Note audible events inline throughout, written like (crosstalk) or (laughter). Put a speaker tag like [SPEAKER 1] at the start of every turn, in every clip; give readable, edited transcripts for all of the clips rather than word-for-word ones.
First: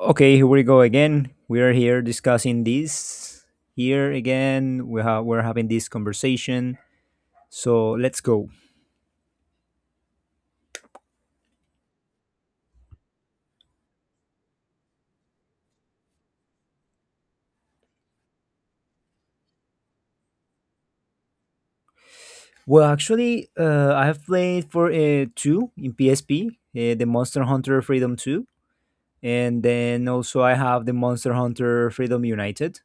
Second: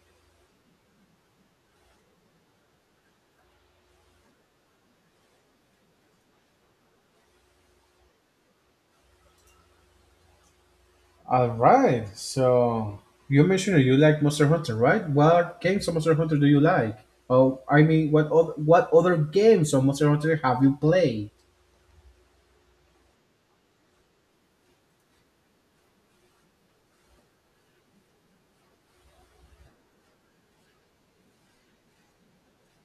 [SPEAKER 1] Okay, here we go again. We are here discussing this. Here again, we're having this conversation. So let's go.
[SPEAKER 2] All right. So you mentioned you like Monster Hunter, right? What games of Monster Hunter do you like? Oh, I mean, what other games of Monster Hunter have you played?
[SPEAKER 1] Well, actually, I have played for two in PSP, the Monster Hunter Freedom 2, and then also I have the Monster Hunter Freedom United,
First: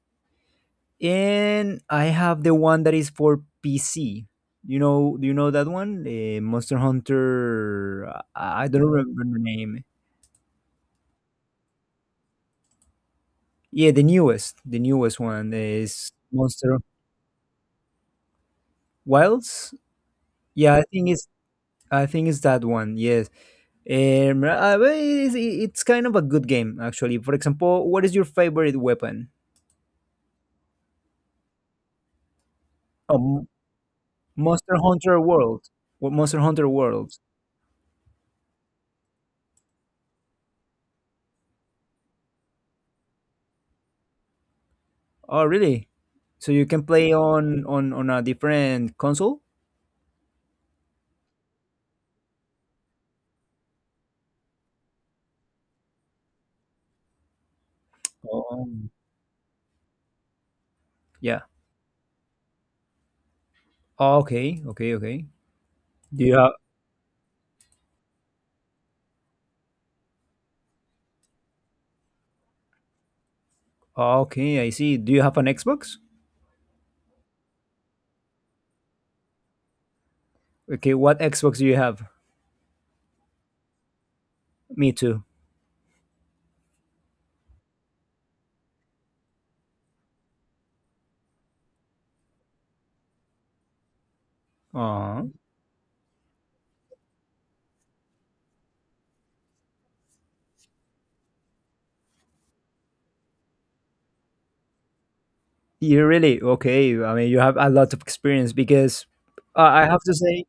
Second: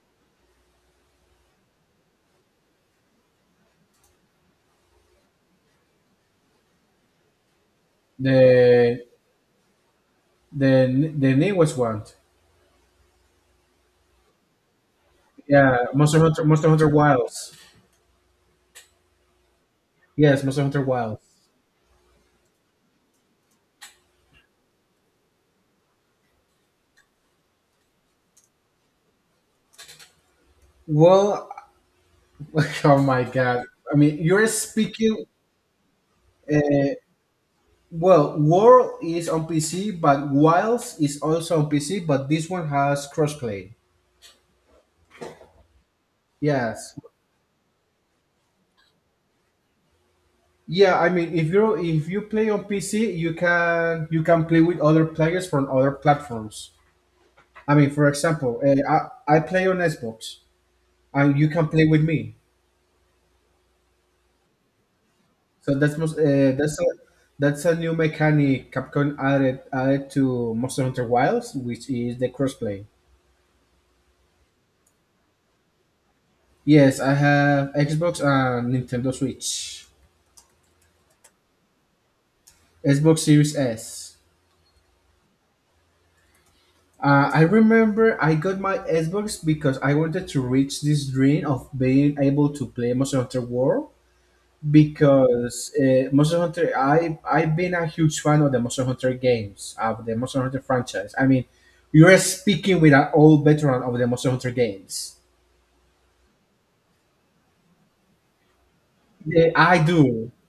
[SPEAKER 1] and I have the one that is for PC. Do you know that one? Monster Hunter. I don't
[SPEAKER 2] The
[SPEAKER 1] remember the name.
[SPEAKER 2] the newest one.
[SPEAKER 1] Yeah, the newest one
[SPEAKER 2] Yeah,
[SPEAKER 1] is
[SPEAKER 2] Monster Hunter Monster
[SPEAKER 1] Monster
[SPEAKER 2] Hunter Wilds.
[SPEAKER 1] Wilds.
[SPEAKER 2] Yes, Monster
[SPEAKER 1] Yeah, I
[SPEAKER 2] Hunter
[SPEAKER 1] think
[SPEAKER 2] Wilds.
[SPEAKER 1] it's I think it's that one. Yes, well, it's kind of a good game actually. For example, what is your favorite weapon?
[SPEAKER 2] Well, (laughs) oh my
[SPEAKER 1] Um,
[SPEAKER 2] god. I mean, you're
[SPEAKER 1] Monster Hunter
[SPEAKER 2] speaking.
[SPEAKER 1] World. What Monster Hunter
[SPEAKER 2] Uh,
[SPEAKER 1] World?
[SPEAKER 2] well, World is on PC, but Wilds is also on PC, but this one has crossplay.
[SPEAKER 1] Oh, really? So you can
[SPEAKER 2] Yes,
[SPEAKER 1] play on a different console?
[SPEAKER 2] yeah, I mean, if you play on PC, you can play with other players from other platforms. I mean, for example,
[SPEAKER 1] Oh,
[SPEAKER 2] I play on Xbox, and
[SPEAKER 1] yeah.
[SPEAKER 2] you can play with me.
[SPEAKER 1] Oh, okay, okay, okay.
[SPEAKER 2] So
[SPEAKER 1] Do you have?
[SPEAKER 2] that's a new mechanic Capcom added to Monster Hunter Wilds, which is the crossplay.
[SPEAKER 1] Okay, I see. Do you have an Xbox?
[SPEAKER 2] Yes, I have Xbox and Nintendo Switch,
[SPEAKER 1] Okay, what Xbox do you have?
[SPEAKER 2] Xbox Series S.
[SPEAKER 1] Me too.
[SPEAKER 2] I remember I got my Xbox because I wanted to reach this dream of being able to play Monster Hunter World
[SPEAKER 1] Aw.
[SPEAKER 2] because Monster Hunter I I've been a huge fan of the Monster Hunter games, of the Monster Hunter franchise. I mean, you're speaking with an old veteran of the Monster Hunter games.
[SPEAKER 1] You really okay. I mean, you have a lot of experience because
[SPEAKER 2] Yeah, I
[SPEAKER 1] I have to
[SPEAKER 2] do.
[SPEAKER 1] say,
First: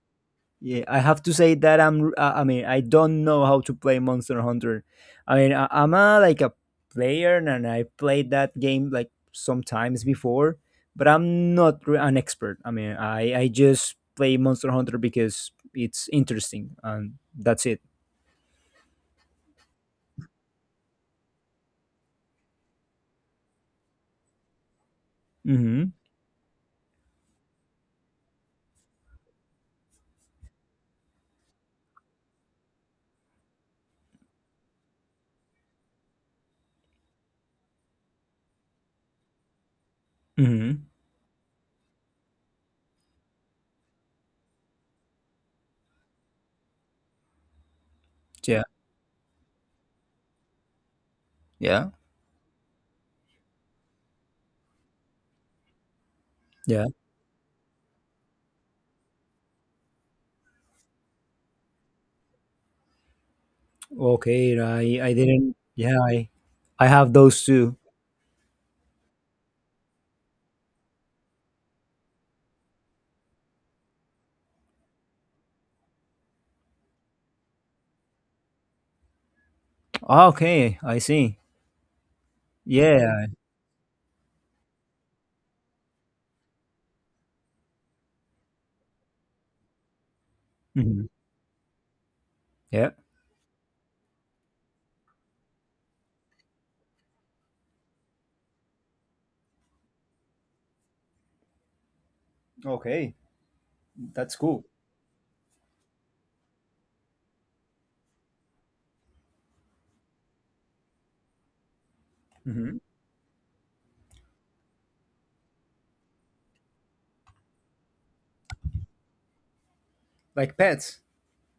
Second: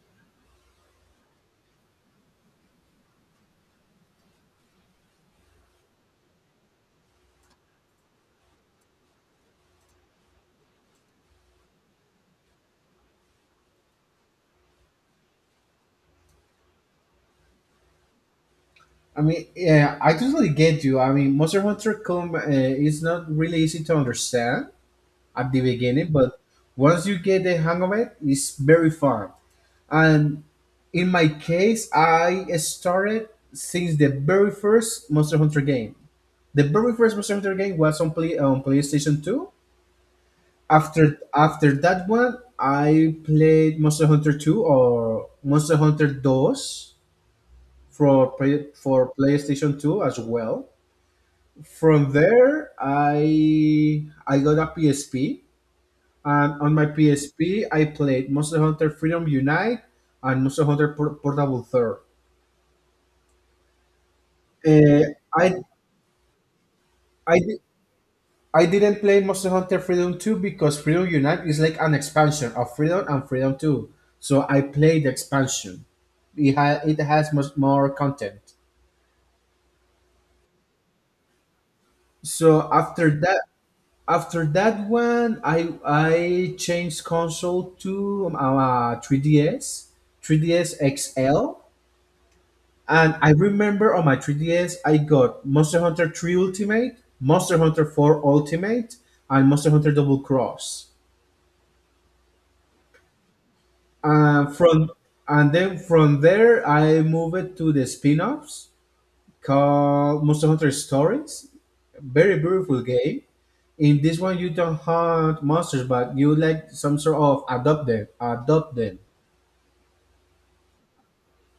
[SPEAKER 1] yeah, I have to say that I'm. I mean, I don't know how to play Monster Hunter. I mean, I'm a, like a player, and I played that game like sometimes before, but I'm not an expert. I mean, I just play Monster Hunter because it's interesting, and that's it.
[SPEAKER 2] I mean, yeah, I totally get you. I mean, Monster Hunter come is not really easy to understand at the
[SPEAKER 1] Mm-hmm.
[SPEAKER 2] beginning, but once you get the hang of it, it's very fun. And in my case, I started since the very first Monster Hunter game. The very first Monster Hunter game was on PlayStation 2.
[SPEAKER 1] Mm-hmm.
[SPEAKER 2] After that one, I played Monster Hunter 2 or Monster Hunter Dos
[SPEAKER 1] Yeah.
[SPEAKER 2] for PlayStation 2 as well.
[SPEAKER 1] Yeah.
[SPEAKER 2] From there, I got a PSP. And on my
[SPEAKER 1] Yeah.
[SPEAKER 2] PSP, I played Monster Hunter Freedom Unite and Monster Hunter Portable 3rd.
[SPEAKER 1] Okay. I
[SPEAKER 2] Uh,
[SPEAKER 1] I
[SPEAKER 2] I,
[SPEAKER 1] didn't. Yeah. I have
[SPEAKER 2] I,
[SPEAKER 1] those
[SPEAKER 2] di-
[SPEAKER 1] two.
[SPEAKER 2] I didn't play Monster Hunter Freedom 2 because Freedom Unite is like an expansion of Freedom and Freedom 2. So I played the expansion. It has much more content.
[SPEAKER 1] Okay, I see.
[SPEAKER 2] So
[SPEAKER 1] Yeah.
[SPEAKER 2] after that one, I changed console to 3DS
[SPEAKER 1] Mhm.
[SPEAKER 2] XL.
[SPEAKER 1] Yeah.
[SPEAKER 2] And I remember on my 3DS, I got Monster Hunter 3 Ultimate, Monster Hunter 4 Ultimate, and Monster Hunter Double Cross.
[SPEAKER 1] Okay, that's
[SPEAKER 2] And
[SPEAKER 1] cool.
[SPEAKER 2] from and then from there, I moved to the spin-offs called Monster Hunter Stories. Very
[SPEAKER 1] Hmm.
[SPEAKER 2] beautiful game. In this one, you don't hunt monsters, but you like some sort of adopt them. Adopt them.
[SPEAKER 1] Like pets.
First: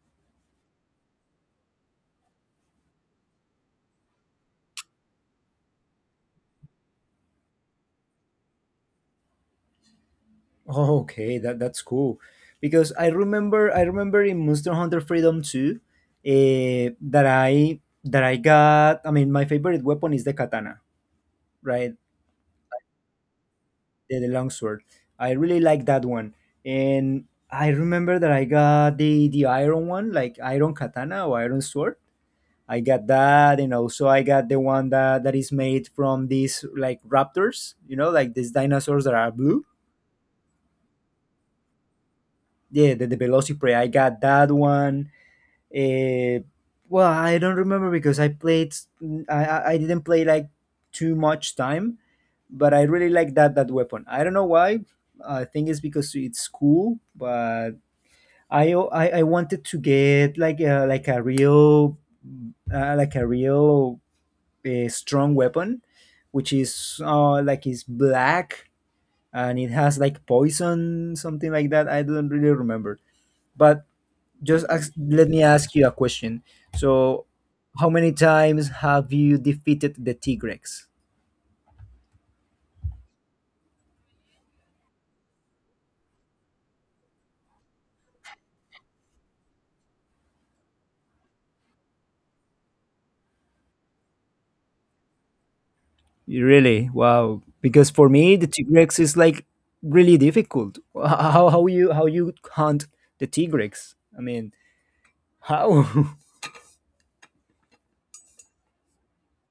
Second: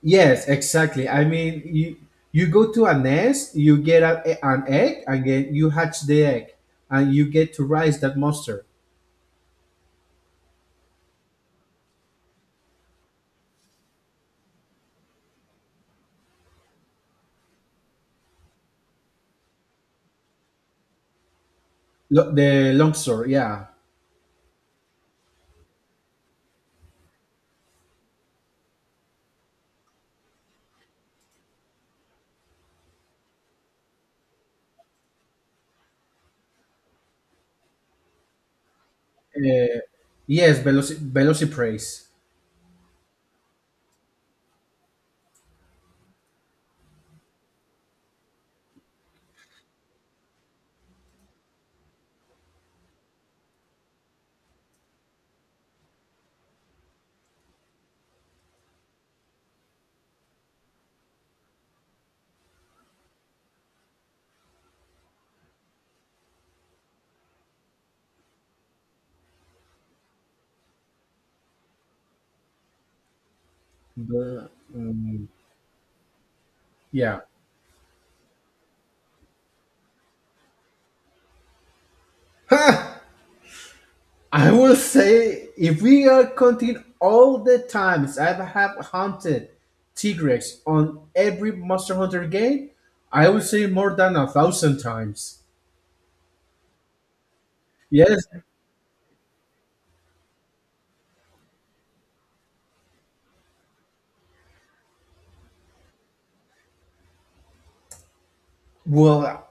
[SPEAKER 2] Yes, exactly. I mean, you go to a nest, you get an egg, and then you hatch the egg, and you get to raise that monster.
[SPEAKER 1] (laughs) Okay, that's cool. Because I remember in Monster Hunter Freedom 2, that I got. I mean, my favorite weapon is the katana, right?
[SPEAKER 2] The longsword. Yeah.
[SPEAKER 1] The longsword. I really like that one, and I remember that I got the iron one, like iron katana or iron sword. I got that, and also I got the one that is made from these like raptors, like these dinosaurs that are blue.
[SPEAKER 2] Yes, Velocipraise.
[SPEAKER 1] Yeah, the Velociprey. I got that one. Uh, well, I don't remember because I played. I didn't play like too much time, but I really like that weapon. I don't know why. I think it's because it's cool, but I wanted to get like a real, like a real a strong weapon, which is black and it has like poison, something like that. I don't really remember. But
[SPEAKER 2] The, um,
[SPEAKER 1] let me ask you a question.
[SPEAKER 2] yeah.
[SPEAKER 1] So, how many times have you defeated the Tigrex?
[SPEAKER 2] I will say if we are counting all the times I have hunted Tigrex on every Monster Hunter game, I would say more than a thousand times.
[SPEAKER 1] Really? Wow. Because for
[SPEAKER 2] Yes.
[SPEAKER 1] me, the Tigrex is like really difficult. How you hunt the Tigrex? I mean, how? (laughs)
[SPEAKER 2] Well,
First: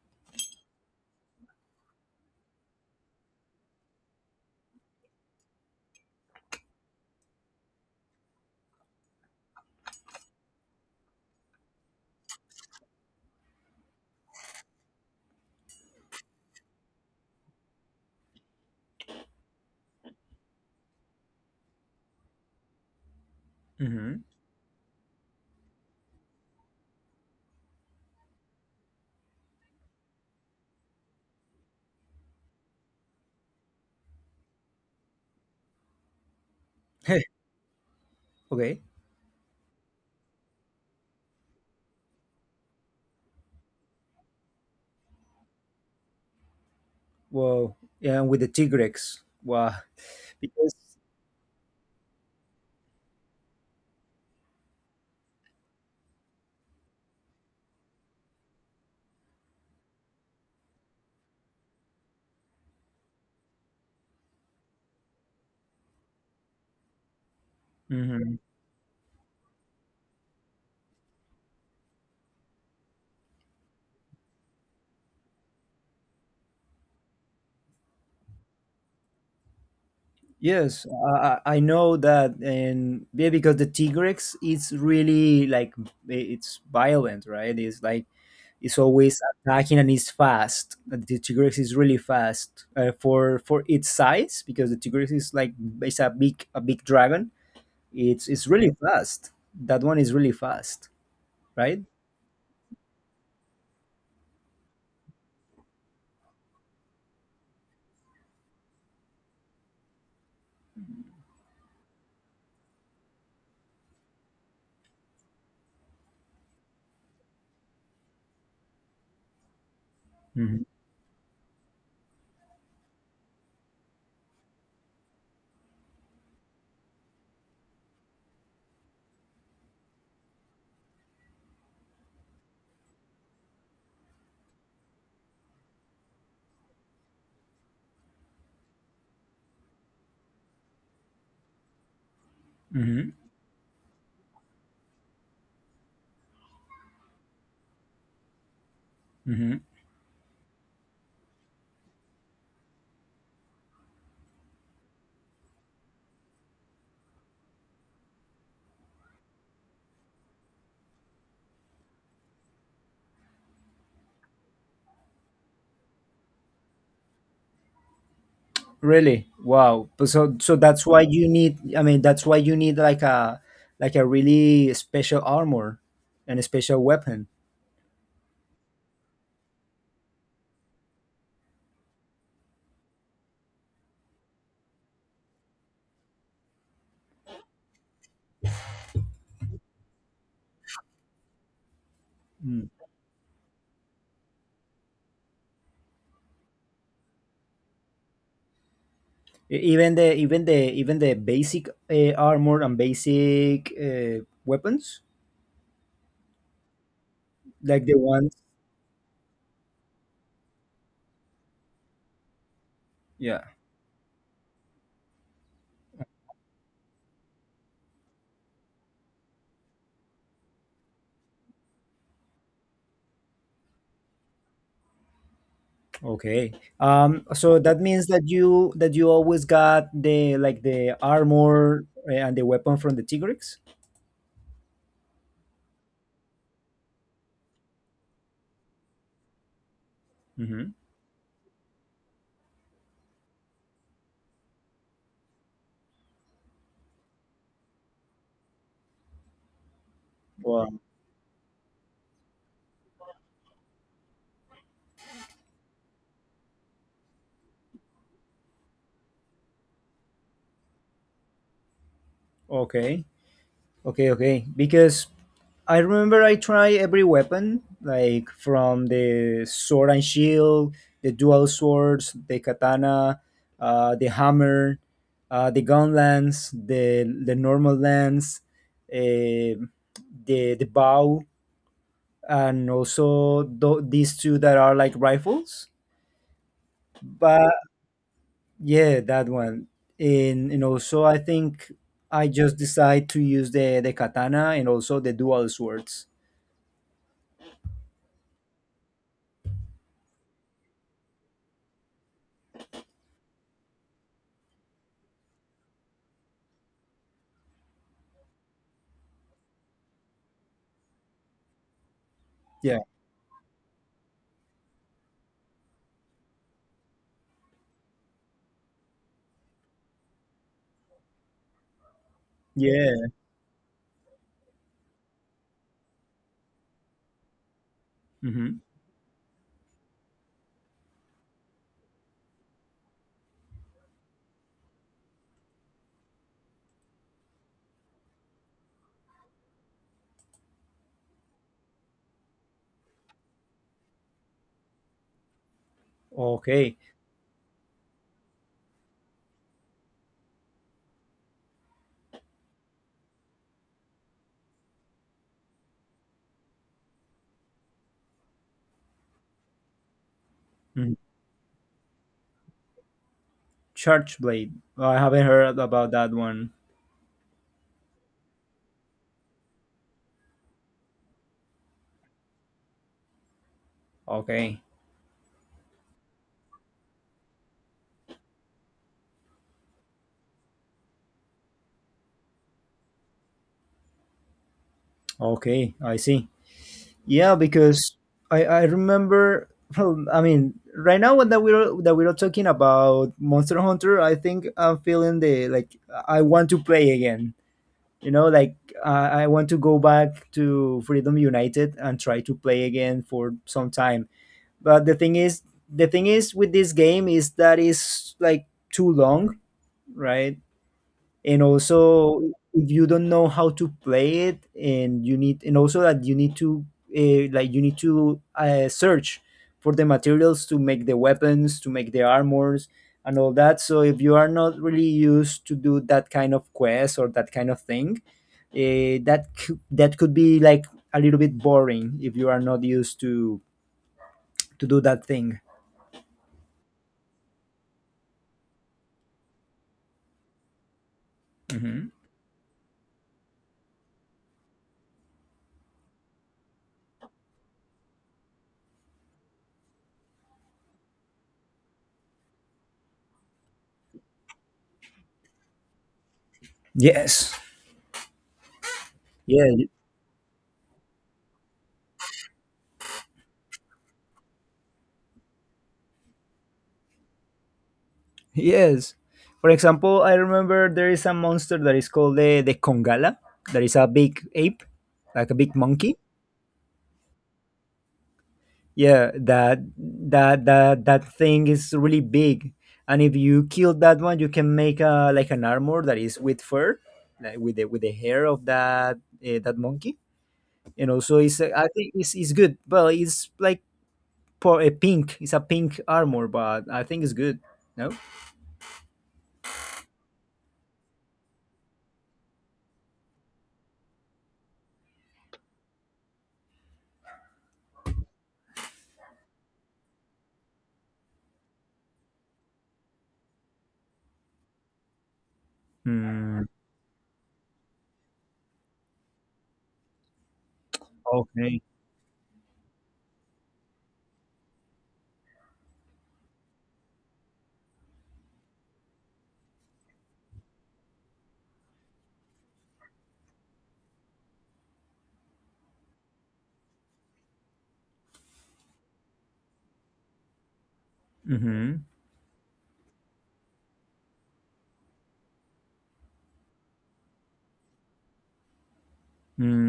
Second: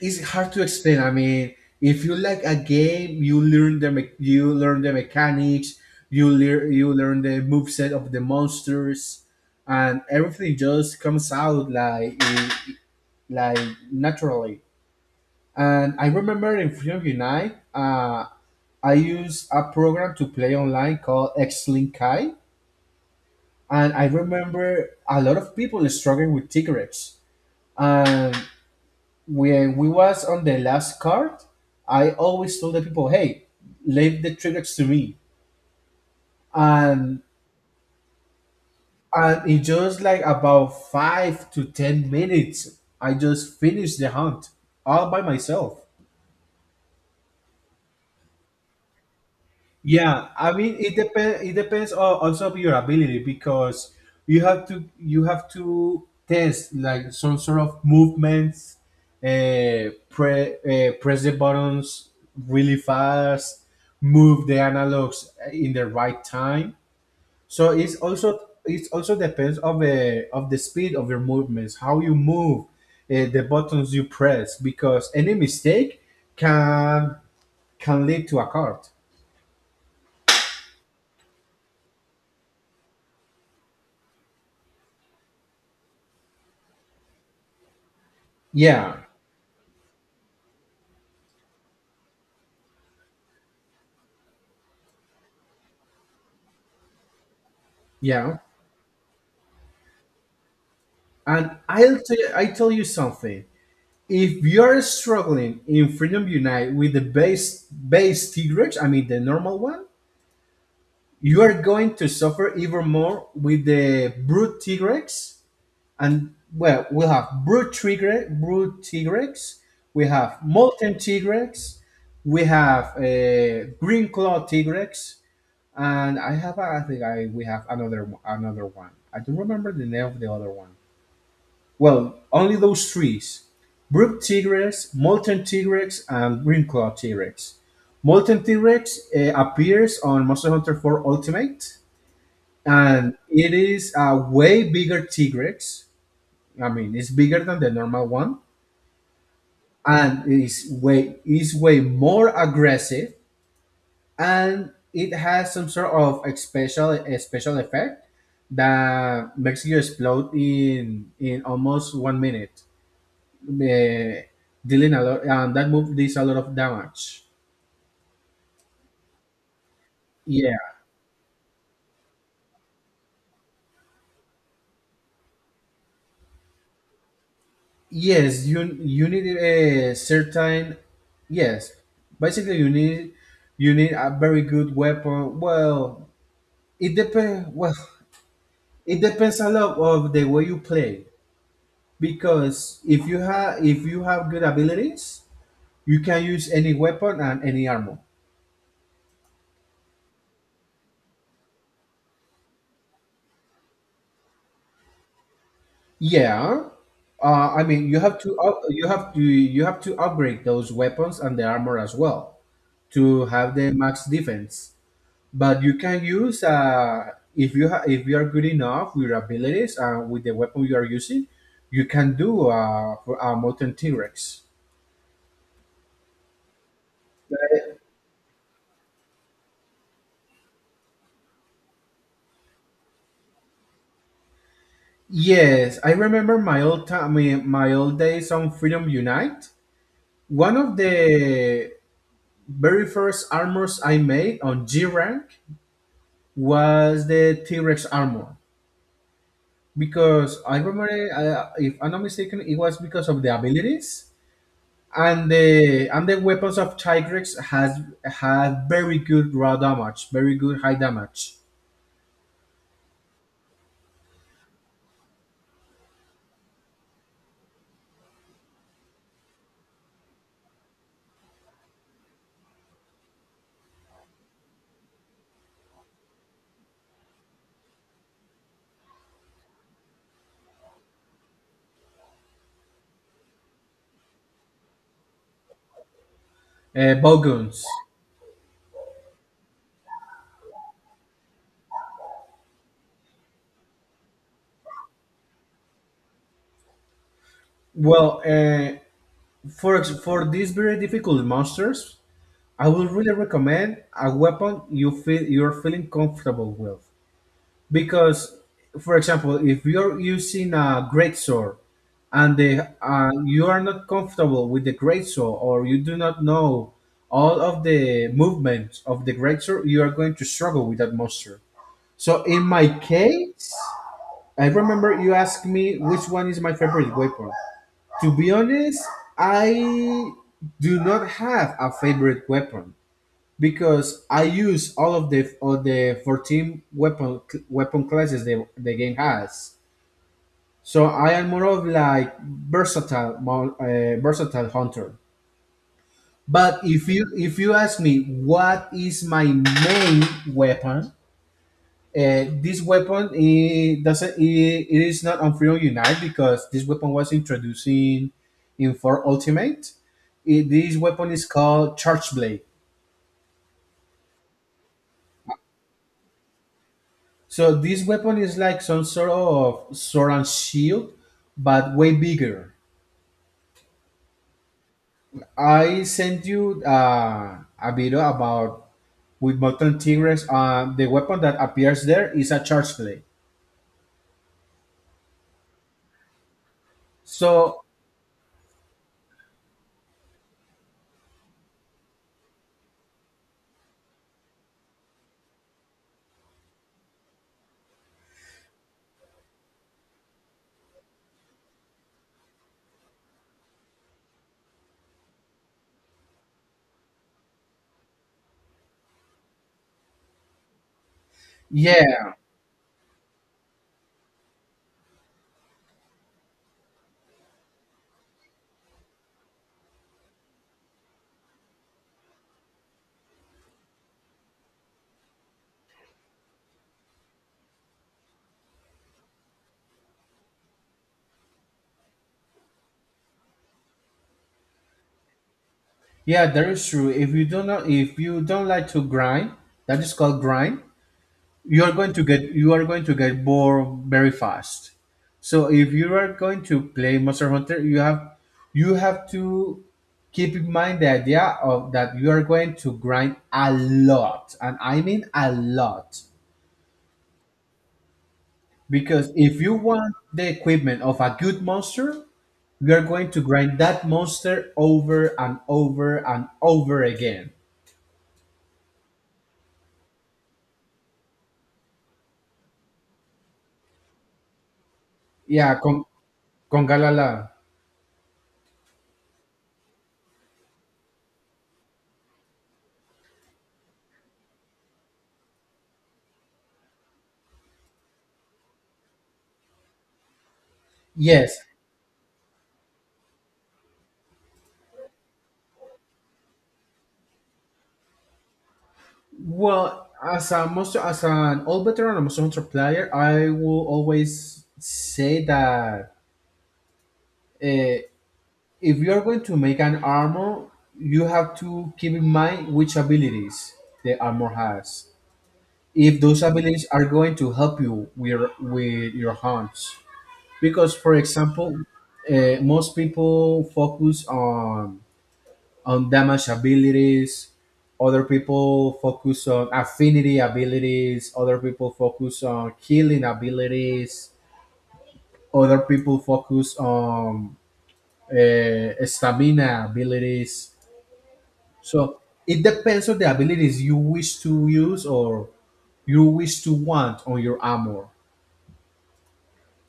[SPEAKER 2] it's hard to explain. I mean, if you like a game, you learn the mechanics, you learn the moveset of the monsters, and everything just comes out like naturally. And I remember in Freedom Unite, I used a program to play online called Xlink Kai, and I
[SPEAKER 1] Hmm.
[SPEAKER 2] remember a lot of people struggling with cigarettes. And when we was on the last card, I always told the people, "Hey, leave the triggers to me," and
[SPEAKER 1] (laughs) Okay.
[SPEAKER 2] and in just like about 5 to 10 minutes, I just finished the hunt all by myself.
[SPEAKER 1] Wow. Yeah, with the Tigrex. Wow.
[SPEAKER 2] Yeah, I
[SPEAKER 1] Because.
[SPEAKER 2] mean it depends. It depends also of your ability because you have to test like some sort of movements, press the buttons really fast, move the analogs in the right time. So
[SPEAKER 1] Mhm.
[SPEAKER 2] it also depends of the speed of your movements, how you move, the buttons you press because any mistake can can lead to a card.
[SPEAKER 1] Yes, I know that, and yeah, because the Tigrex, it's really like it's violent, right? It's like it's
[SPEAKER 2] Yeah,
[SPEAKER 1] always attacking and it's fast. The Tigrex is really fast for its size because the Tigrex is like it's a big dragon. It's
[SPEAKER 2] yeah.
[SPEAKER 1] it's really fast. That one is really fast,
[SPEAKER 2] And
[SPEAKER 1] right?
[SPEAKER 2] I tell you something. If you're struggling in Freedom Unite with the base Tigrex, I mean the normal one, you are going to suffer even more with the brute Tigrex. And well, we'll have brute Tigrex. We have
[SPEAKER 1] Mm-hmm.
[SPEAKER 2] molten Tigrex. We have green claw Tigrex, and I think, I we have another one. I don't remember the name of the other one. Well, only those trees. Brook T-rex, Molten T-rex, and Greenclaw T-rex. Molten T-rex appears on Monster Hunter 4 Ultimate, and it is a way bigger T-rex. I mean, it's bigger than the normal one,
[SPEAKER 1] Mm-hmm.
[SPEAKER 2] and it is way more aggressive, and it has some sort of a special effect that makes you explode in almost 1 minute, uh, dealing a lot, and that move does a lot of damage.
[SPEAKER 1] Really? Wow. But so,
[SPEAKER 2] Yeah.
[SPEAKER 1] that's why you need I mean that's why you need like a really special armor and a special weapon.
[SPEAKER 2] Yes, you need a certain. Yes, basically you need a very good weapon. Well, it depends. Well, it depends a lot of the way you play
[SPEAKER 1] Mm.
[SPEAKER 2] because if you have good abilities, you can use any weapon and any armor.
[SPEAKER 1] Even the basic armor and basic weapons
[SPEAKER 2] Yeah. I
[SPEAKER 1] like
[SPEAKER 2] mean,
[SPEAKER 1] the ones,
[SPEAKER 2] you have to upgrade those weapons and the armor as well, to
[SPEAKER 1] yeah.
[SPEAKER 2] have the max defense. But you can use if you if you are good enough with your abilities and with the weapon you are using, you can do for a mountain T Rex.
[SPEAKER 1] Okay. So that means that you always got the armor and the weapon from the Tigrex?
[SPEAKER 2] Yes, I remember my old days on Freedom Unite. One
[SPEAKER 1] Mhm.
[SPEAKER 2] of the very first armors I made on G rank was the T Rex armor because I
[SPEAKER 1] Wow.
[SPEAKER 2] remember, if I'm not mistaken, it was because of the abilities and the weapons of Tigrex has had very good raw damage, very good high damage.
[SPEAKER 1] Okay. Okay, okay. Because I remember I tried every weapon, like from the sword and shield, the dual swords, the katana, the hammer, the gun lance, the normal lance, the bow, and also these two that are like rifles. But
[SPEAKER 2] Bowguns.
[SPEAKER 1] yeah, that one. And also I think I just decide to use the katana and also the dual swords.
[SPEAKER 2] Well, for these very difficult monsters, I would really recommend a weapon you're feeling comfortable with, because for example if you're using a great saw and the
[SPEAKER 1] Yeah,
[SPEAKER 2] you are not comfortable with the great saw, or you do not know all of the movements of the great saw, you are going to struggle with that monster. So in my
[SPEAKER 1] yeah.
[SPEAKER 2] case, I remember you asked me which one is my favorite weapon. To be
[SPEAKER 1] Hmm.
[SPEAKER 2] honest, I do not have a favorite weapon, because I use all of the 14 weapon classes the game has. So I am more of like versatile versatile hunter. But
[SPEAKER 1] Okay.
[SPEAKER 2] if you ask me what is my main weapon, this weapon it doesn't it, it is not on Free Unite because this weapon was introduced in for Ultimate. This
[SPEAKER 1] Mm.
[SPEAKER 2] weapon is called Charge Blade.
[SPEAKER 1] Church Blade. I haven't heard about that one.
[SPEAKER 2] So this weapon is like some sort of sword and shield, but way bigger.
[SPEAKER 1] Okay,
[SPEAKER 2] I sent you a video about with molten tigres. The weapon that appears there is a charge blade.
[SPEAKER 1] okay, I see. Yeah,
[SPEAKER 2] So
[SPEAKER 1] because I remember. Well, I mean, right now when that we're talking about Monster Hunter, I think I'm feeling the like I want to play again. Like I want to go back to Freedom United and try to play again for some time. But the thing is with this game is that is like too long, right? And
[SPEAKER 2] yeah,
[SPEAKER 1] also, if you don't know how to play it, and you need, and also that you need to, like, you need to search for the materials to make the weapons, to make the armors, and all that. So if you are not really used to do that kind of quest or that kind of thing, that could be like a little bit boring if you are not used to do that thing.
[SPEAKER 2] yeah, that is true. If you don't like to grind, that is called grind. you are
[SPEAKER 1] Mhm.
[SPEAKER 2] going to get you are going to get bored very fast. So if you are going to play Monster Hunter, you have to keep in mind the idea of that you are going to grind a lot, and I mean a lot,
[SPEAKER 1] Yes.
[SPEAKER 2] because if you
[SPEAKER 1] Yeah.
[SPEAKER 2] want the equipment of a good monster, you are going to grind that monster over and over and over again.
[SPEAKER 1] Yes. For example, I remember there is a monster that is called the Kongala, that is a big ape, like a big
[SPEAKER 2] Yeah, con,
[SPEAKER 1] monkey.
[SPEAKER 2] con galala.
[SPEAKER 1] Yeah, that thing is really big. And if you kill that one, you can make a like an armor that is with fur, like with the hair of that monkey. And also
[SPEAKER 2] Yes.
[SPEAKER 1] it's I think it's good. Well, it's like for a pink. It's a pink armor, but I think it's good. No?
[SPEAKER 2] Well, as a most as an all veteran and monster hunter player, I will always say that uh, if you are going to make an armor, you have to keep in mind which abilities the armor has, if those
[SPEAKER 1] Hmm.
[SPEAKER 2] abilities are going to help you with your hunts, because for example,
[SPEAKER 1] Okay.
[SPEAKER 2] most people focus on damage abilities. Other people focus on affinity abilities. Other people focus on healing abilities. Other people focus on stamina abilities.
[SPEAKER 1] Mhm.
[SPEAKER 2] So it depends on the abilities you wish to use, or you wish to want on your armor.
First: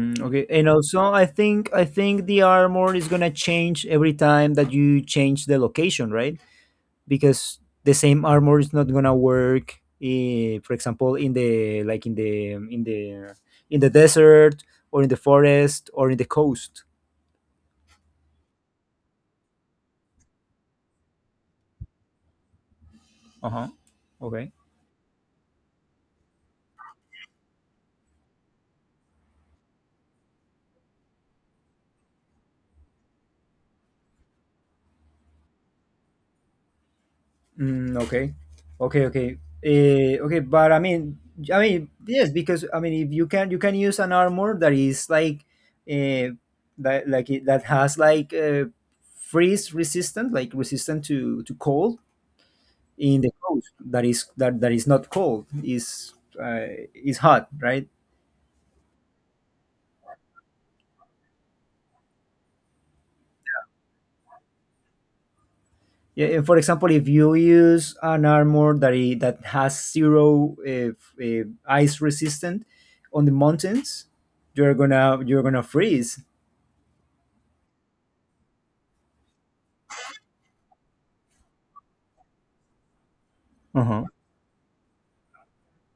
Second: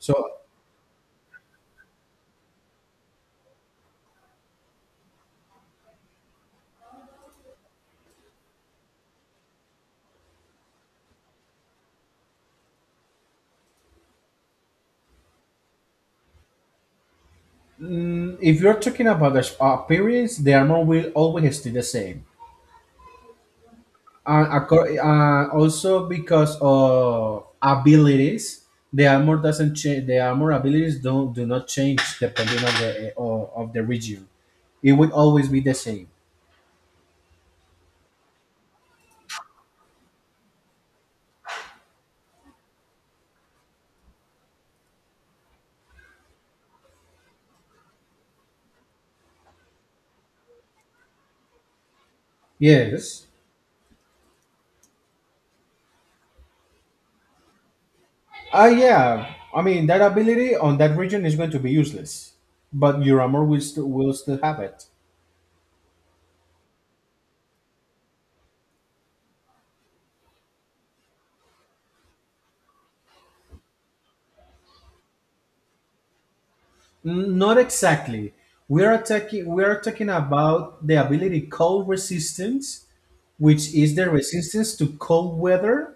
[SPEAKER 2] So
[SPEAKER 1] okay, and also I think the armor is gonna change every time that you change the location, right? Because the same armor is not gonna work, for example, in the like in the desert or in the forest or in the coast.
[SPEAKER 2] if you're talking about the appearance, the armor will always stay the same.
[SPEAKER 1] Uh huh.
[SPEAKER 2] And
[SPEAKER 1] Okay.
[SPEAKER 2] also, because of abilities, the armor doesn't change. The armor abilities don't do not change depending on the of the region. It would always be the same.
[SPEAKER 1] Mm, okay, okay, okay, okay. But I mean, yes, because I mean, if you can, you can use an armor that is like, uh, that has like freeze resistant, like resistant to cold in
[SPEAKER 2] Yes.
[SPEAKER 1] the coast that is that is not cold, uh, is hot, right?
[SPEAKER 2] Ah, yeah, I mean that ability on that region is going to be useless, but your armor will still have it.
[SPEAKER 1] Yeah, and for example, if you use an armor that has zero ice resistant on the mountains, you're gonna freeze.
[SPEAKER 2] Not exactly. We are talking about the ability cold resistance, which
[SPEAKER 1] Uh
[SPEAKER 2] is
[SPEAKER 1] huh.
[SPEAKER 2] the resistance to cold weather,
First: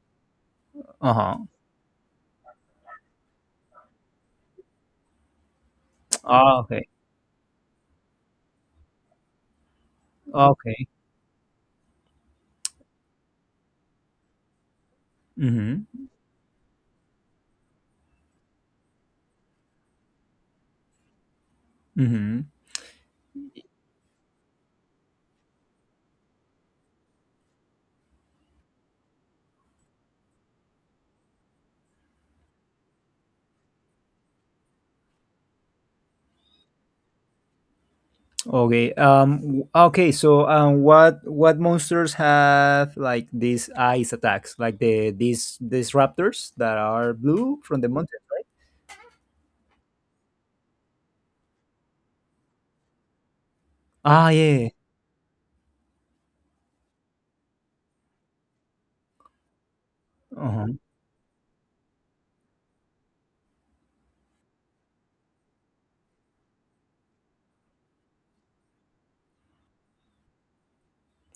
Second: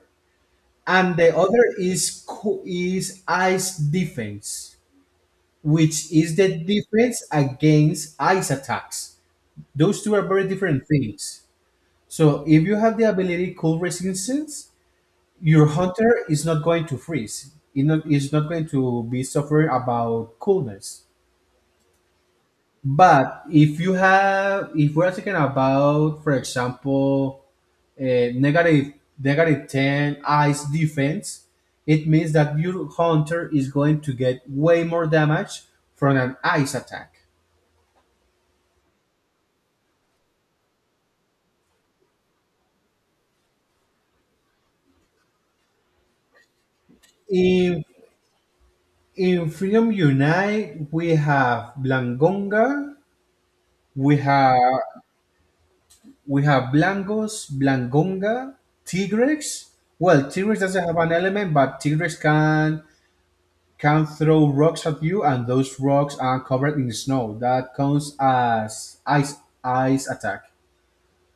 [SPEAKER 2] and the other is is ice defense, which is the defense against ice attacks. Those two are very different
[SPEAKER 1] Okay.
[SPEAKER 2] things. So if you have the ability cold resistance, your
[SPEAKER 1] Mm-hmm.
[SPEAKER 2] hunter is not going to freeze. It not, is not going to be suffering about coolness.
[SPEAKER 1] Mm-hmm.
[SPEAKER 2] But if you have, if we're talking about, for example, a negative ten ice defense, it means that your hunter is going to get way more damage from an ice attack.
[SPEAKER 1] Okay. Okay. So, what monsters have like these ice attacks, like these raptors that are blue from
[SPEAKER 2] In
[SPEAKER 1] the mountain?
[SPEAKER 2] in Freedom Unite, we have Blangonga, we
[SPEAKER 1] Ah,
[SPEAKER 2] have
[SPEAKER 1] yeah.
[SPEAKER 2] we have Blangos, Blangonga, Tigrex. Well, Tigrex
[SPEAKER 1] Uh-huh.
[SPEAKER 2] doesn't have an element, but Tigrex can throw rocks at you, and those rocks are covered in snow. That counts as ice attack.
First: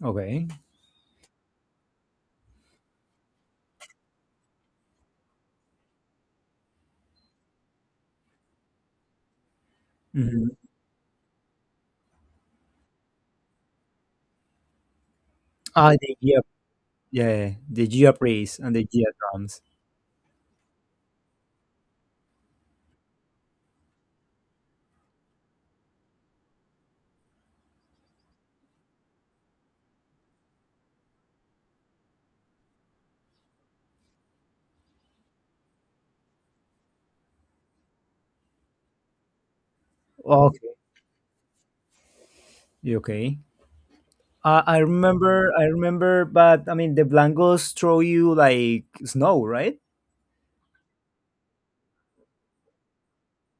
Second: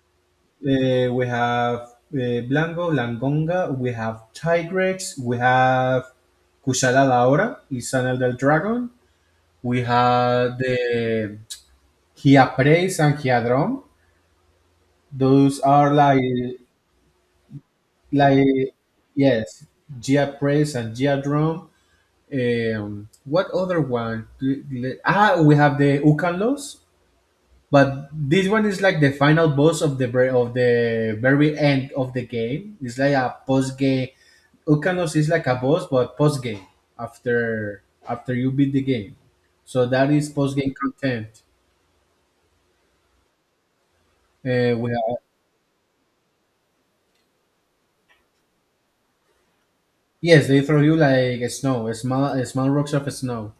[SPEAKER 1] Okay.
[SPEAKER 2] We have Blanco, Langonga, we have Tigrex, we have Kushala Daora, is an elder dragon. We
[SPEAKER 1] Mm-hmm.
[SPEAKER 2] have the Giapres and Giadron. Those are
[SPEAKER 1] Ah, the
[SPEAKER 2] like,
[SPEAKER 1] Gia, yeah, the Gia priests
[SPEAKER 2] like
[SPEAKER 1] and the Gia drums.
[SPEAKER 2] yes, Giapres and Giadron. What other one? We have the Ukanlos. But this one is like the final boss of the very end of the game. It's like a post game. Ukanos is like a boss, but post game after after you beat the game. So that is post game
[SPEAKER 1] Okay,
[SPEAKER 2] content.
[SPEAKER 1] okay. I
[SPEAKER 2] Where
[SPEAKER 1] remember, I remember, but I mean, the Blancos throw you like snow, right?
[SPEAKER 2] yes, they throw you like snow, small rocks of snow.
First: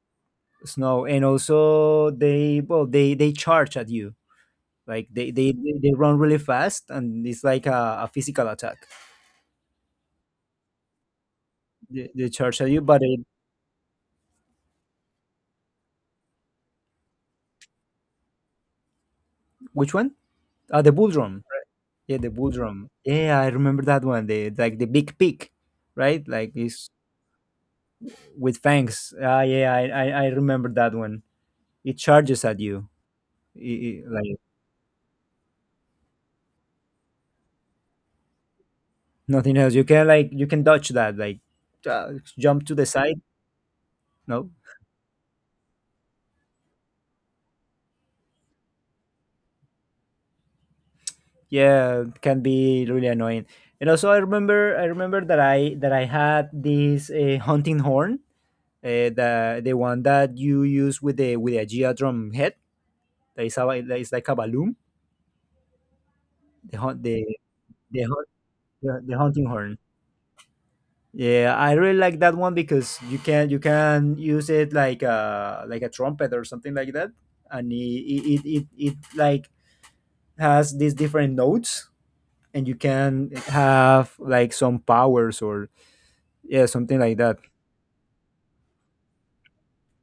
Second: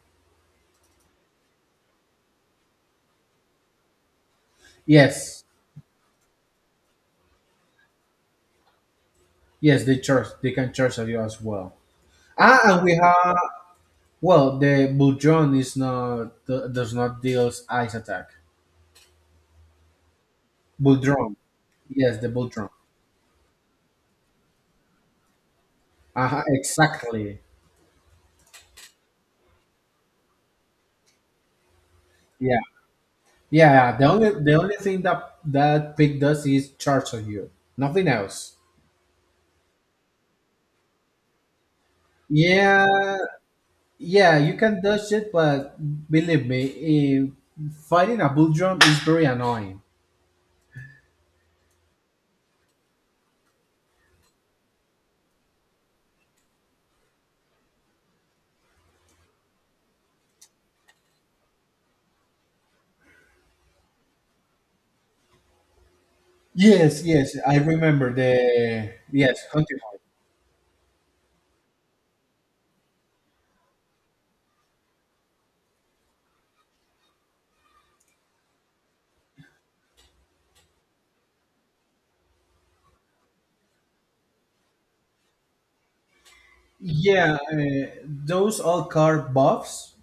[SPEAKER 1] Snow, and also well, they charge at you, like they
[SPEAKER 2] Yes,
[SPEAKER 1] they they they run really fast, and it's like a physical attack.
[SPEAKER 2] yes, they charge. They can charge at you as well.
[SPEAKER 1] They
[SPEAKER 2] Ah,
[SPEAKER 1] charge at you,
[SPEAKER 2] and we
[SPEAKER 1] but it.
[SPEAKER 2] have well, the Buldron is not do- does not deals ice attack.
[SPEAKER 1] Which one? The bull
[SPEAKER 2] Buldron,
[SPEAKER 1] drum. Yeah,
[SPEAKER 2] yes, the
[SPEAKER 1] the bull
[SPEAKER 2] Buldron.
[SPEAKER 1] drum. Yeah, I remember that one. The, like, the big pig, right?
[SPEAKER 2] Uh-huh,
[SPEAKER 1] Like it's
[SPEAKER 2] exactly.
[SPEAKER 1] with fangs. Ah, yeah, I remember that one. It charges at
[SPEAKER 2] Yeah.
[SPEAKER 1] you,
[SPEAKER 2] Yeah. Yeah. The only
[SPEAKER 1] like
[SPEAKER 2] the only thing that that pig does is charge on you. Nothing else.
[SPEAKER 1] nothing else. You can dodge that, like jump to the
[SPEAKER 2] Yeah.
[SPEAKER 1] side.
[SPEAKER 2] Yeah.
[SPEAKER 1] No,
[SPEAKER 2] You can dodge it, but believe me, fighting a bull drum is very annoying.
[SPEAKER 1] yeah, it can be really annoying. And also, I remember that I had this hunting horn, the one that you use with a geodrum head. That is like a balloon. The
[SPEAKER 2] Yes.
[SPEAKER 1] hunt
[SPEAKER 2] Yes. I
[SPEAKER 1] the,
[SPEAKER 2] remember
[SPEAKER 1] hun-
[SPEAKER 2] the
[SPEAKER 1] the
[SPEAKER 2] yes
[SPEAKER 1] hunting
[SPEAKER 2] hunting
[SPEAKER 1] horn.
[SPEAKER 2] horn.
[SPEAKER 1] Yeah, I really like that one because you can use it like a trumpet or something like that, and it like has these different notes, and you can have like some powers or yeah something like
[SPEAKER 2] Yeah.
[SPEAKER 1] that.
[SPEAKER 2] Those all car buffs.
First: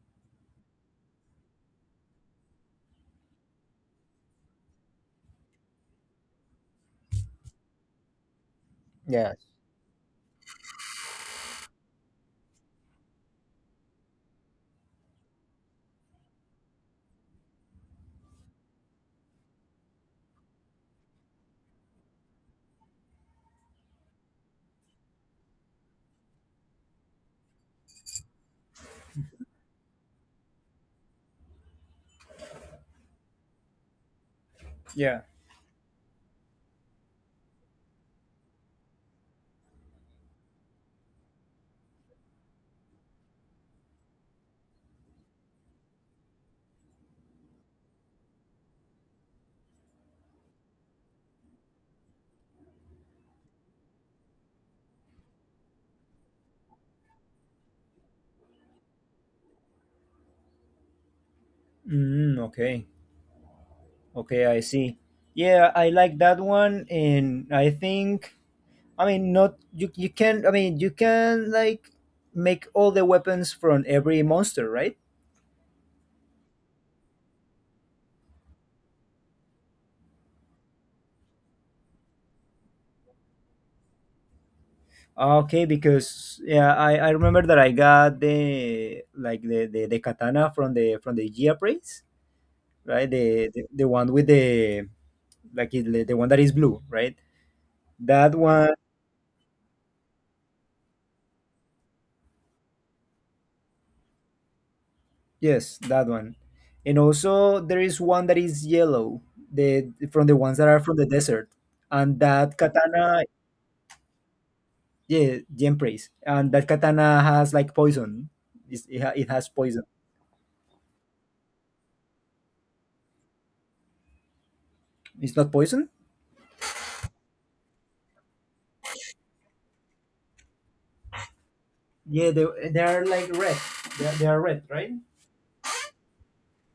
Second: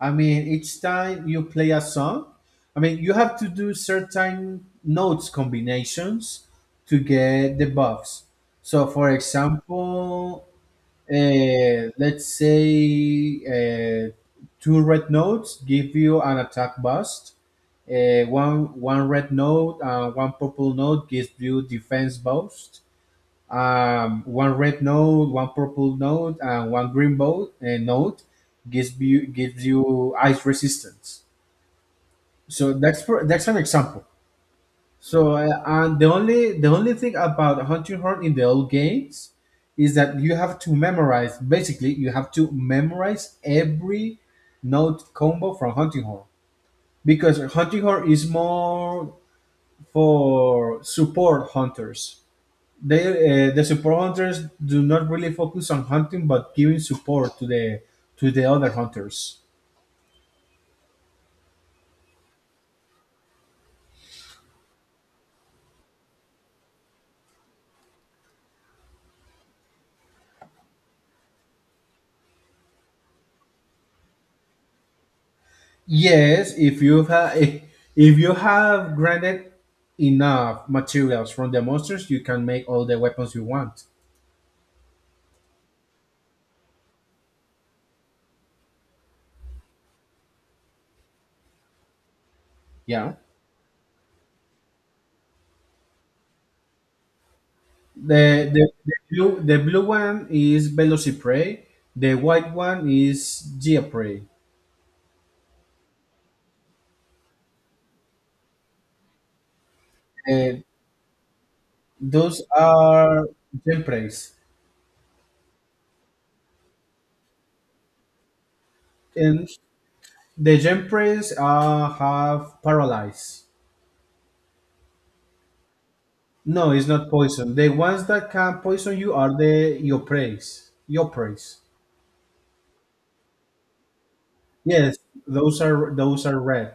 [SPEAKER 2] I mean, each time you play a song, I mean, you have to do certain notes combinations to get the buffs. So, for
[SPEAKER 1] Yeah.
[SPEAKER 2] example, let's say two red notes give you an attack boost. One red note and one purple note gives you defense boost. One red node, one purple node, and one green boat, node gives you ice resistance. So that's an example.
[SPEAKER 1] Yeah.
[SPEAKER 2] So and the only thing about hunting horn in the old games is that you have to memorize. Basically, you have to memorize every node combo from hunting horn, because hunting horn is more for support hunters. they the support hunters do not really focus on hunting, but giving support to the other hunters.
[SPEAKER 1] Mm, okay. Okay, I see. Yeah, I like that one, and I think I mean not you. You can I mean you can like make all the weapons from every monster, right?
[SPEAKER 2] Yes, if you have (laughs) if you have granted enough materials from the monsters, you can make all the weapons you want.
[SPEAKER 1] Ah, okay, because yeah, I remember that I got the katana from the Gia Praise, right?
[SPEAKER 2] Yeah,
[SPEAKER 1] The one with the like it- the one that is blue, right? That one,
[SPEAKER 2] the blue one is velociprey, the white one is geoprey,
[SPEAKER 1] yes, that one. And also there is one that is yellow, the from the ones
[SPEAKER 2] and
[SPEAKER 1] that are from the desert. And
[SPEAKER 2] those
[SPEAKER 1] that katana,
[SPEAKER 2] are gempreys.
[SPEAKER 1] yeah, Gem Praise. And that katana has like poison. It
[SPEAKER 2] And
[SPEAKER 1] has poison.
[SPEAKER 2] the gempreys have paralyze.
[SPEAKER 1] It's not poison?
[SPEAKER 2] No, it's not poison. The ones that can poison you are the your praise, your Yopreys.
[SPEAKER 1] Yeah, they are like red. They are red, right?
[SPEAKER 2] Yes, those are red.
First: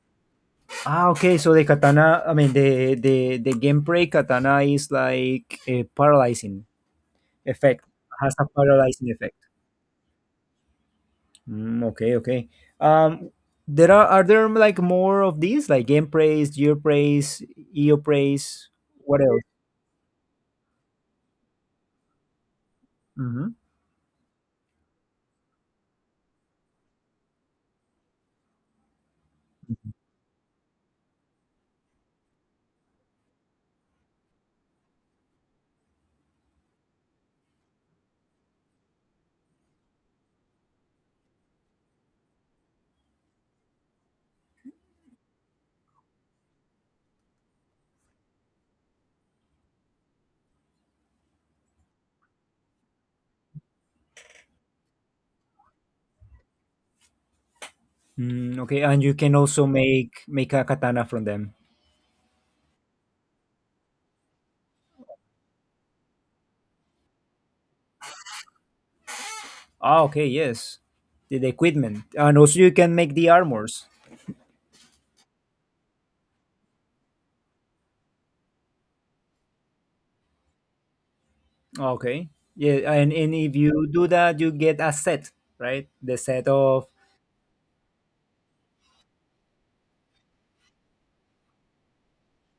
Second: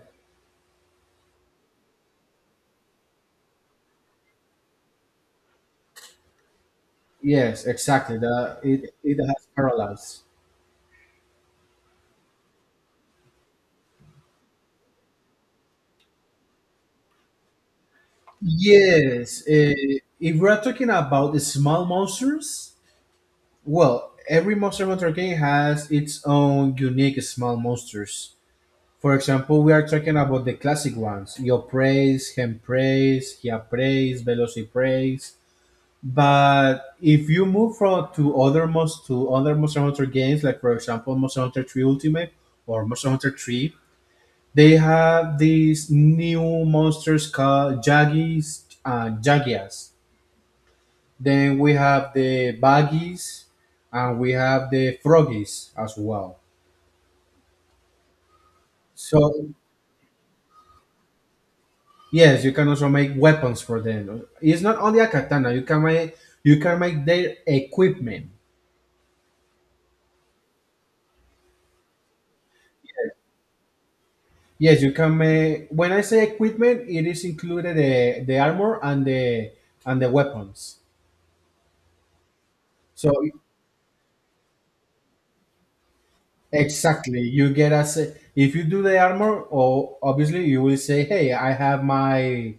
[SPEAKER 1] Ah, okay. So the katana, I mean the gameplay katana is like a paralyzing
[SPEAKER 2] Yes,
[SPEAKER 1] effect.
[SPEAKER 2] exactly.
[SPEAKER 1] Has a
[SPEAKER 2] The, it,
[SPEAKER 1] paralyzing
[SPEAKER 2] it
[SPEAKER 1] effect.
[SPEAKER 2] has paralyzed.
[SPEAKER 1] Mm, okay, okay. Um, there are there like more of these like gameplays, geoprays, eoprays? What else?
[SPEAKER 2] Yes. If we're talking about the small monsters,
[SPEAKER 1] Mm-hmm.
[SPEAKER 2] well, every Monster Hunter game has its own unique small monsters. For example, we are talking about the classic ones: your Yopreys, Hempreys, Hiapreys, Velocipreys. But if you move from to other most to other Monster Hunter games, like for example Monster Hunter 3 Ultimate or Monster Hunter 3, they have these new monsters called Jaggies and Jagias. Then we have the Baggies, and we have the Froggies as well.
[SPEAKER 1] Mm, okay, and you can
[SPEAKER 2] So
[SPEAKER 1] also make a katana from them.
[SPEAKER 2] yes, you can also make weapons for them. It's not only a katana, you can make their equipment.
[SPEAKER 1] Ah, okay, yes. The equipment, and also you can make the armors.
[SPEAKER 2] Yes, you can make. When I say equipment, it is included the armor and the weapons.
[SPEAKER 1] Okay. Yeah,
[SPEAKER 2] So
[SPEAKER 1] and if you do that, you get a set, right? The set of.
[SPEAKER 2] exactly, you get as if you do the armor, or obviously you will say, "Hey, I have my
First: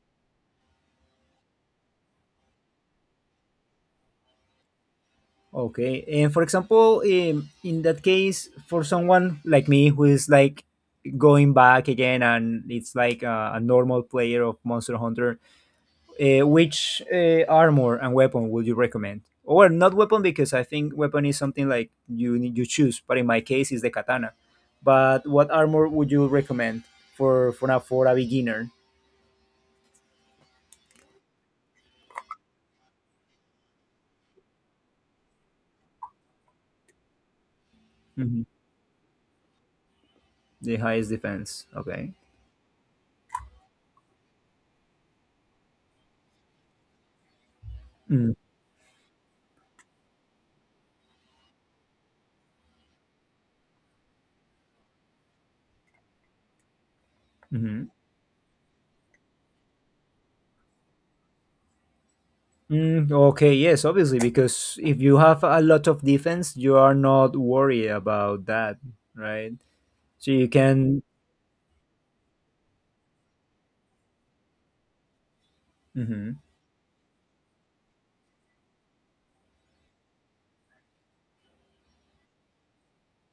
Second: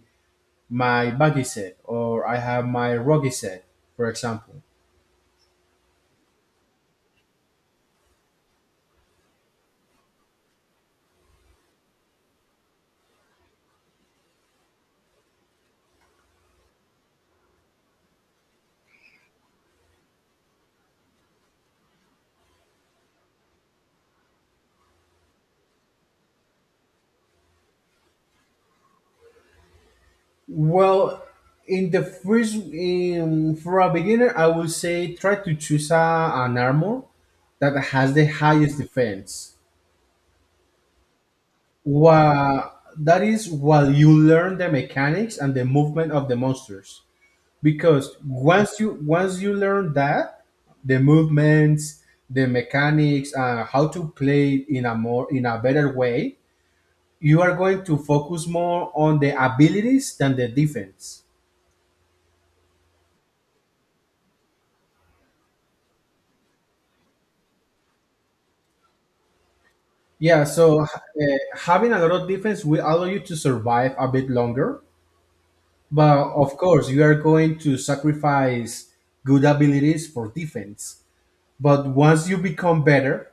[SPEAKER 2] my buggy set, or I have my rocky set, for example."
[SPEAKER 1] Okay. And for example, in that case, for someone like me who is like going back again and it's like a normal player of Monster Hunter, which armor and weapon would you recommend? Or not weapon because I think weapon is something like you choose, but in my case, it's the katana. But what armor would you recommend for a beginner?
[SPEAKER 2] Well, in the first, in, for a beginner, I would say try to choose an armor that has the highest defense,
[SPEAKER 1] The highest defense. Okay.
[SPEAKER 2] Wha that is, while you learn the mechanics and the movement of the monsters. Because
[SPEAKER 1] Mm-hmm.
[SPEAKER 2] once you learn that, the movements, the mechanics, how to play in a more in a better way, you are going to focus more on the abilities than the defense.
[SPEAKER 1] Mm, okay, yes, obviously, because if you have a lot of defense, you are not worried about that, right? So
[SPEAKER 2] Yeah,
[SPEAKER 1] you
[SPEAKER 2] so
[SPEAKER 1] can.
[SPEAKER 2] having a lot of defense will allow you to survive a bit longer, but
[SPEAKER 1] Hmm.
[SPEAKER 2] of course you are going to sacrifice good abilities for defense. But once you become better,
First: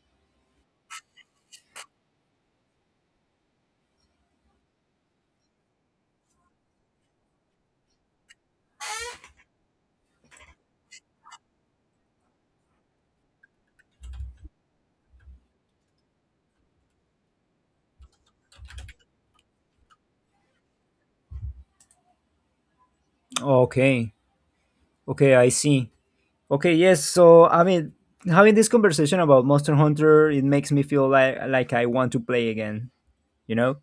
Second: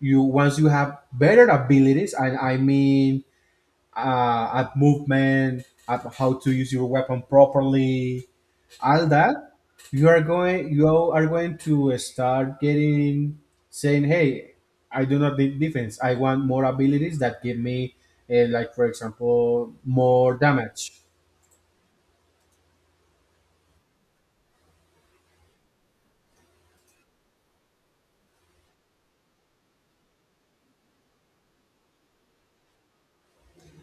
[SPEAKER 2] you once you have better abilities, and I mean, at movement, at how to use your weapon properly, all that, you are going to start getting saying, "Hey, I do not need defense. I want more abilities that give me, like for example, more damage."
[SPEAKER 1] Okay, okay, I see. Okay, yes. So I mean, having this conversation about Monster Hunter, it makes me feel like I want to play again. You know.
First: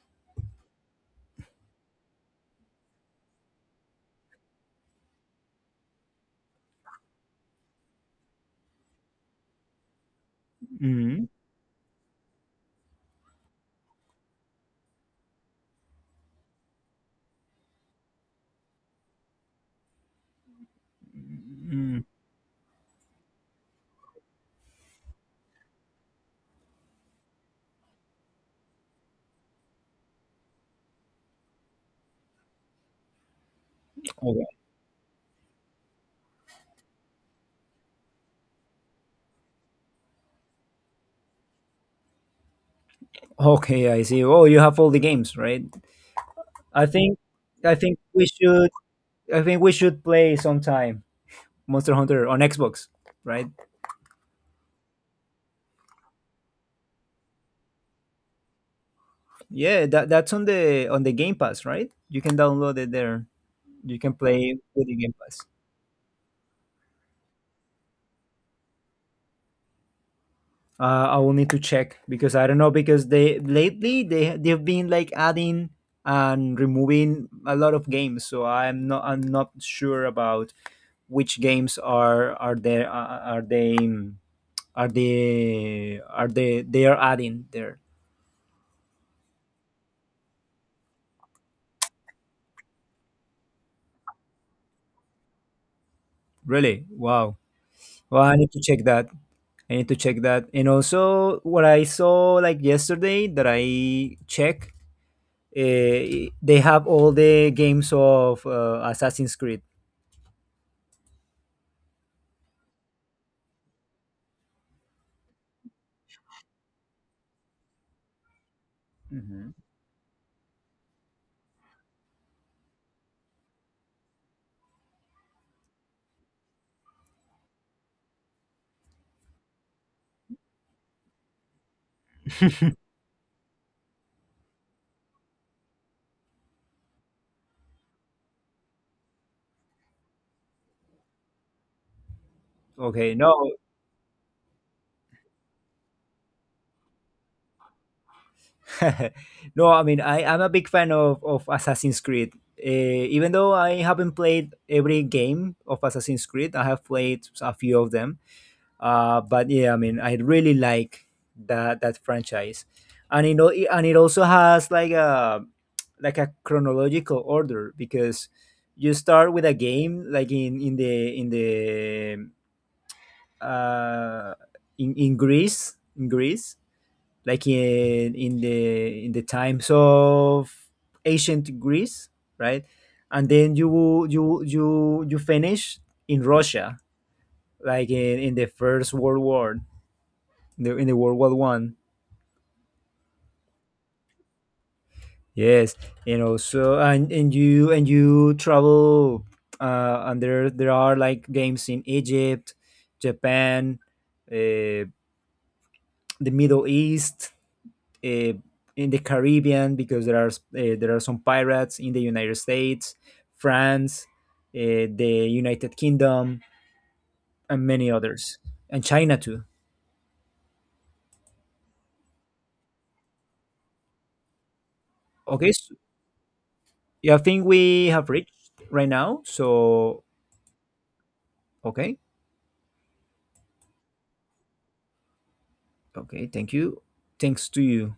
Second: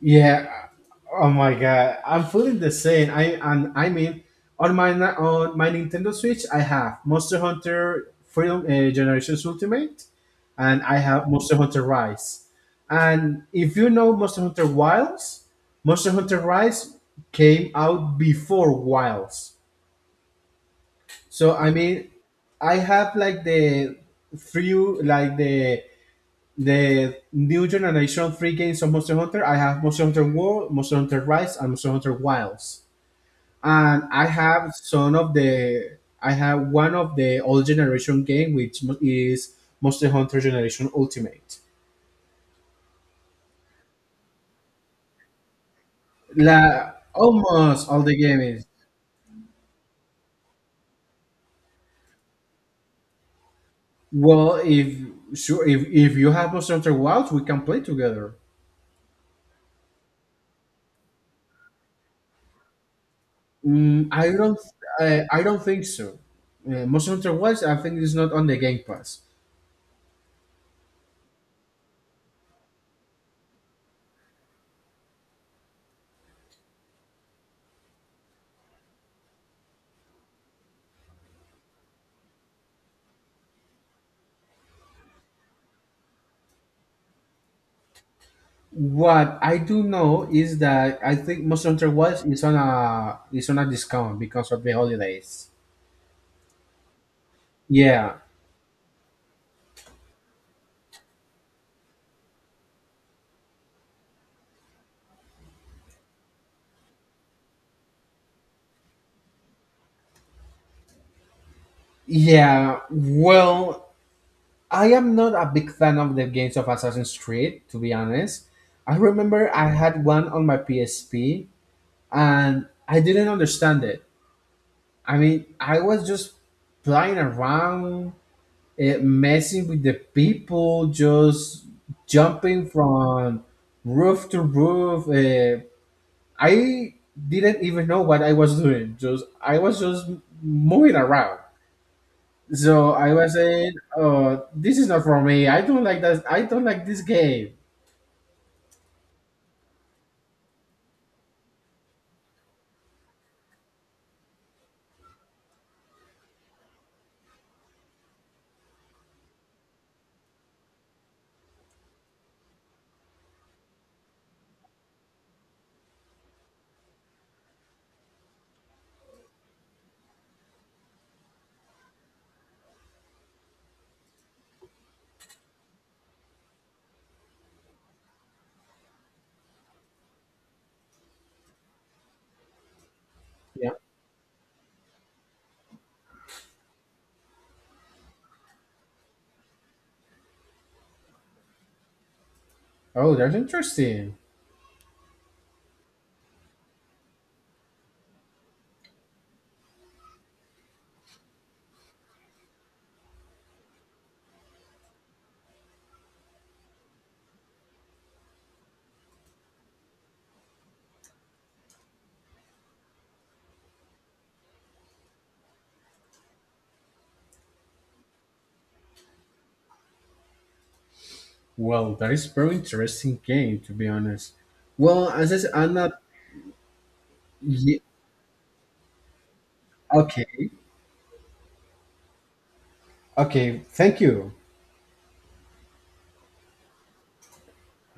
[SPEAKER 2] Yeah. Oh my god, I'm feeling the same. I and I mean, on my Nintendo Switch, I have Monster Hunter Freedom Generations Ultimate, and I
[SPEAKER 1] Hmm.
[SPEAKER 2] have Monster Hunter Rise. And if you know Monster Hunter Wilds, Monster Hunter Rise came out before Wilds. So I mean, I have like the few like the new generation of free games of Monster Hunter. I have Monster Hunter World, Monster Hunter Rise, and Monster Hunter Wilds. And I
[SPEAKER 1] Okay.
[SPEAKER 2] have some of the I have one of the old generation game, which is Monster Hunter Generation Ultimate.
[SPEAKER 1] Okay, I see. Oh, you have all the games, right? I
[SPEAKER 2] La
[SPEAKER 1] think, I
[SPEAKER 2] almost
[SPEAKER 1] think
[SPEAKER 2] all the
[SPEAKER 1] we
[SPEAKER 2] game is
[SPEAKER 1] should, I think we should play sometime. Monster Hunter on Xbox, right?
[SPEAKER 2] well. If Sure, if you have Monster Hunter Wilds, we can play together.
[SPEAKER 1] Yeah, that's on the Game Pass, right? You can download it there. You
[SPEAKER 2] Mm,
[SPEAKER 1] can
[SPEAKER 2] I don't.
[SPEAKER 1] play with the Game
[SPEAKER 2] I,
[SPEAKER 1] Pass.
[SPEAKER 2] I don't think so. Monster Hunter Wilds, I think, is not on the Game Pass.
[SPEAKER 1] I will need to check because I don't know because they lately they they've been like adding and removing a lot of games, so I'm not sure about which games are there are they are they are they are adding there.
[SPEAKER 2] What I do know is that I think Monster Hunter World is on a discount because of the holidays.
[SPEAKER 1] Really? Wow.
[SPEAKER 2] Yeah,
[SPEAKER 1] Well, I need to check that. I need to check that. And also, what I saw like yesterday that I check, uh, they have all the games of Assassin's Creed.
[SPEAKER 2] yeah. Well, I am not a big fan of the games of Assassin's Creed, to be honest. I
[SPEAKER 1] Hmm.
[SPEAKER 2] remember I had one on my PSP, and I didn't understand it. I mean, I was just playing around, messing with the people, just jumping from roof to roof, I didn't even know what I was doing. Just I was just moving around. So I
[SPEAKER 1] Okay,
[SPEAKER 2] was
[SPEAKER 1] no,
[SPEAKER 2] saying, "Oh, this is not for me. I don't like that. I don't like this game."
[SPEAKER 1] (laughs) no. I mean, I am a big fan of Assassin's Creed. Even though I haven't played every game of Assassin's Creed, I have played a few of them. But yeah, I mean, I really like that franchise, and it also has like a chronological order because you start with a game like uh, in Greece, like in in the in the times of ancient Greece, right? And then you
[SPEAKER 2] Yeah.
[SPEAKER 1] you you you finish in Russia, like in the First World War, in the World War I.
[SPEAKER 2] Oh, that's interesting.
[SPEAKER 1] Yes, and also and you travel and there are like games in Egypt, Japan, uh, the Middle East, uh, in the Caribbean because there are some pirates in the United States, France, the United Kingdom, and many others, and China too.
[SPEAKER 2] Well, that is very interesting game, to be honest. Well, as I said,
[SPEAKER 1] Okay,
[SPEAKER 2] I'm
[SPEAKER 1] so
[SPEAKER 2] not.
[SPEAKER 1] yeah, I think
[SPEAKER 2] ye-
[SPEAKER 1] we have reached right now. So
[SPEAKER 2] Okay.
[SPEAKER 1] okay.
[SPEAKER 2] Okay. Thank you.
[SPEAKER 1] Okay, thank you. Thanks to you.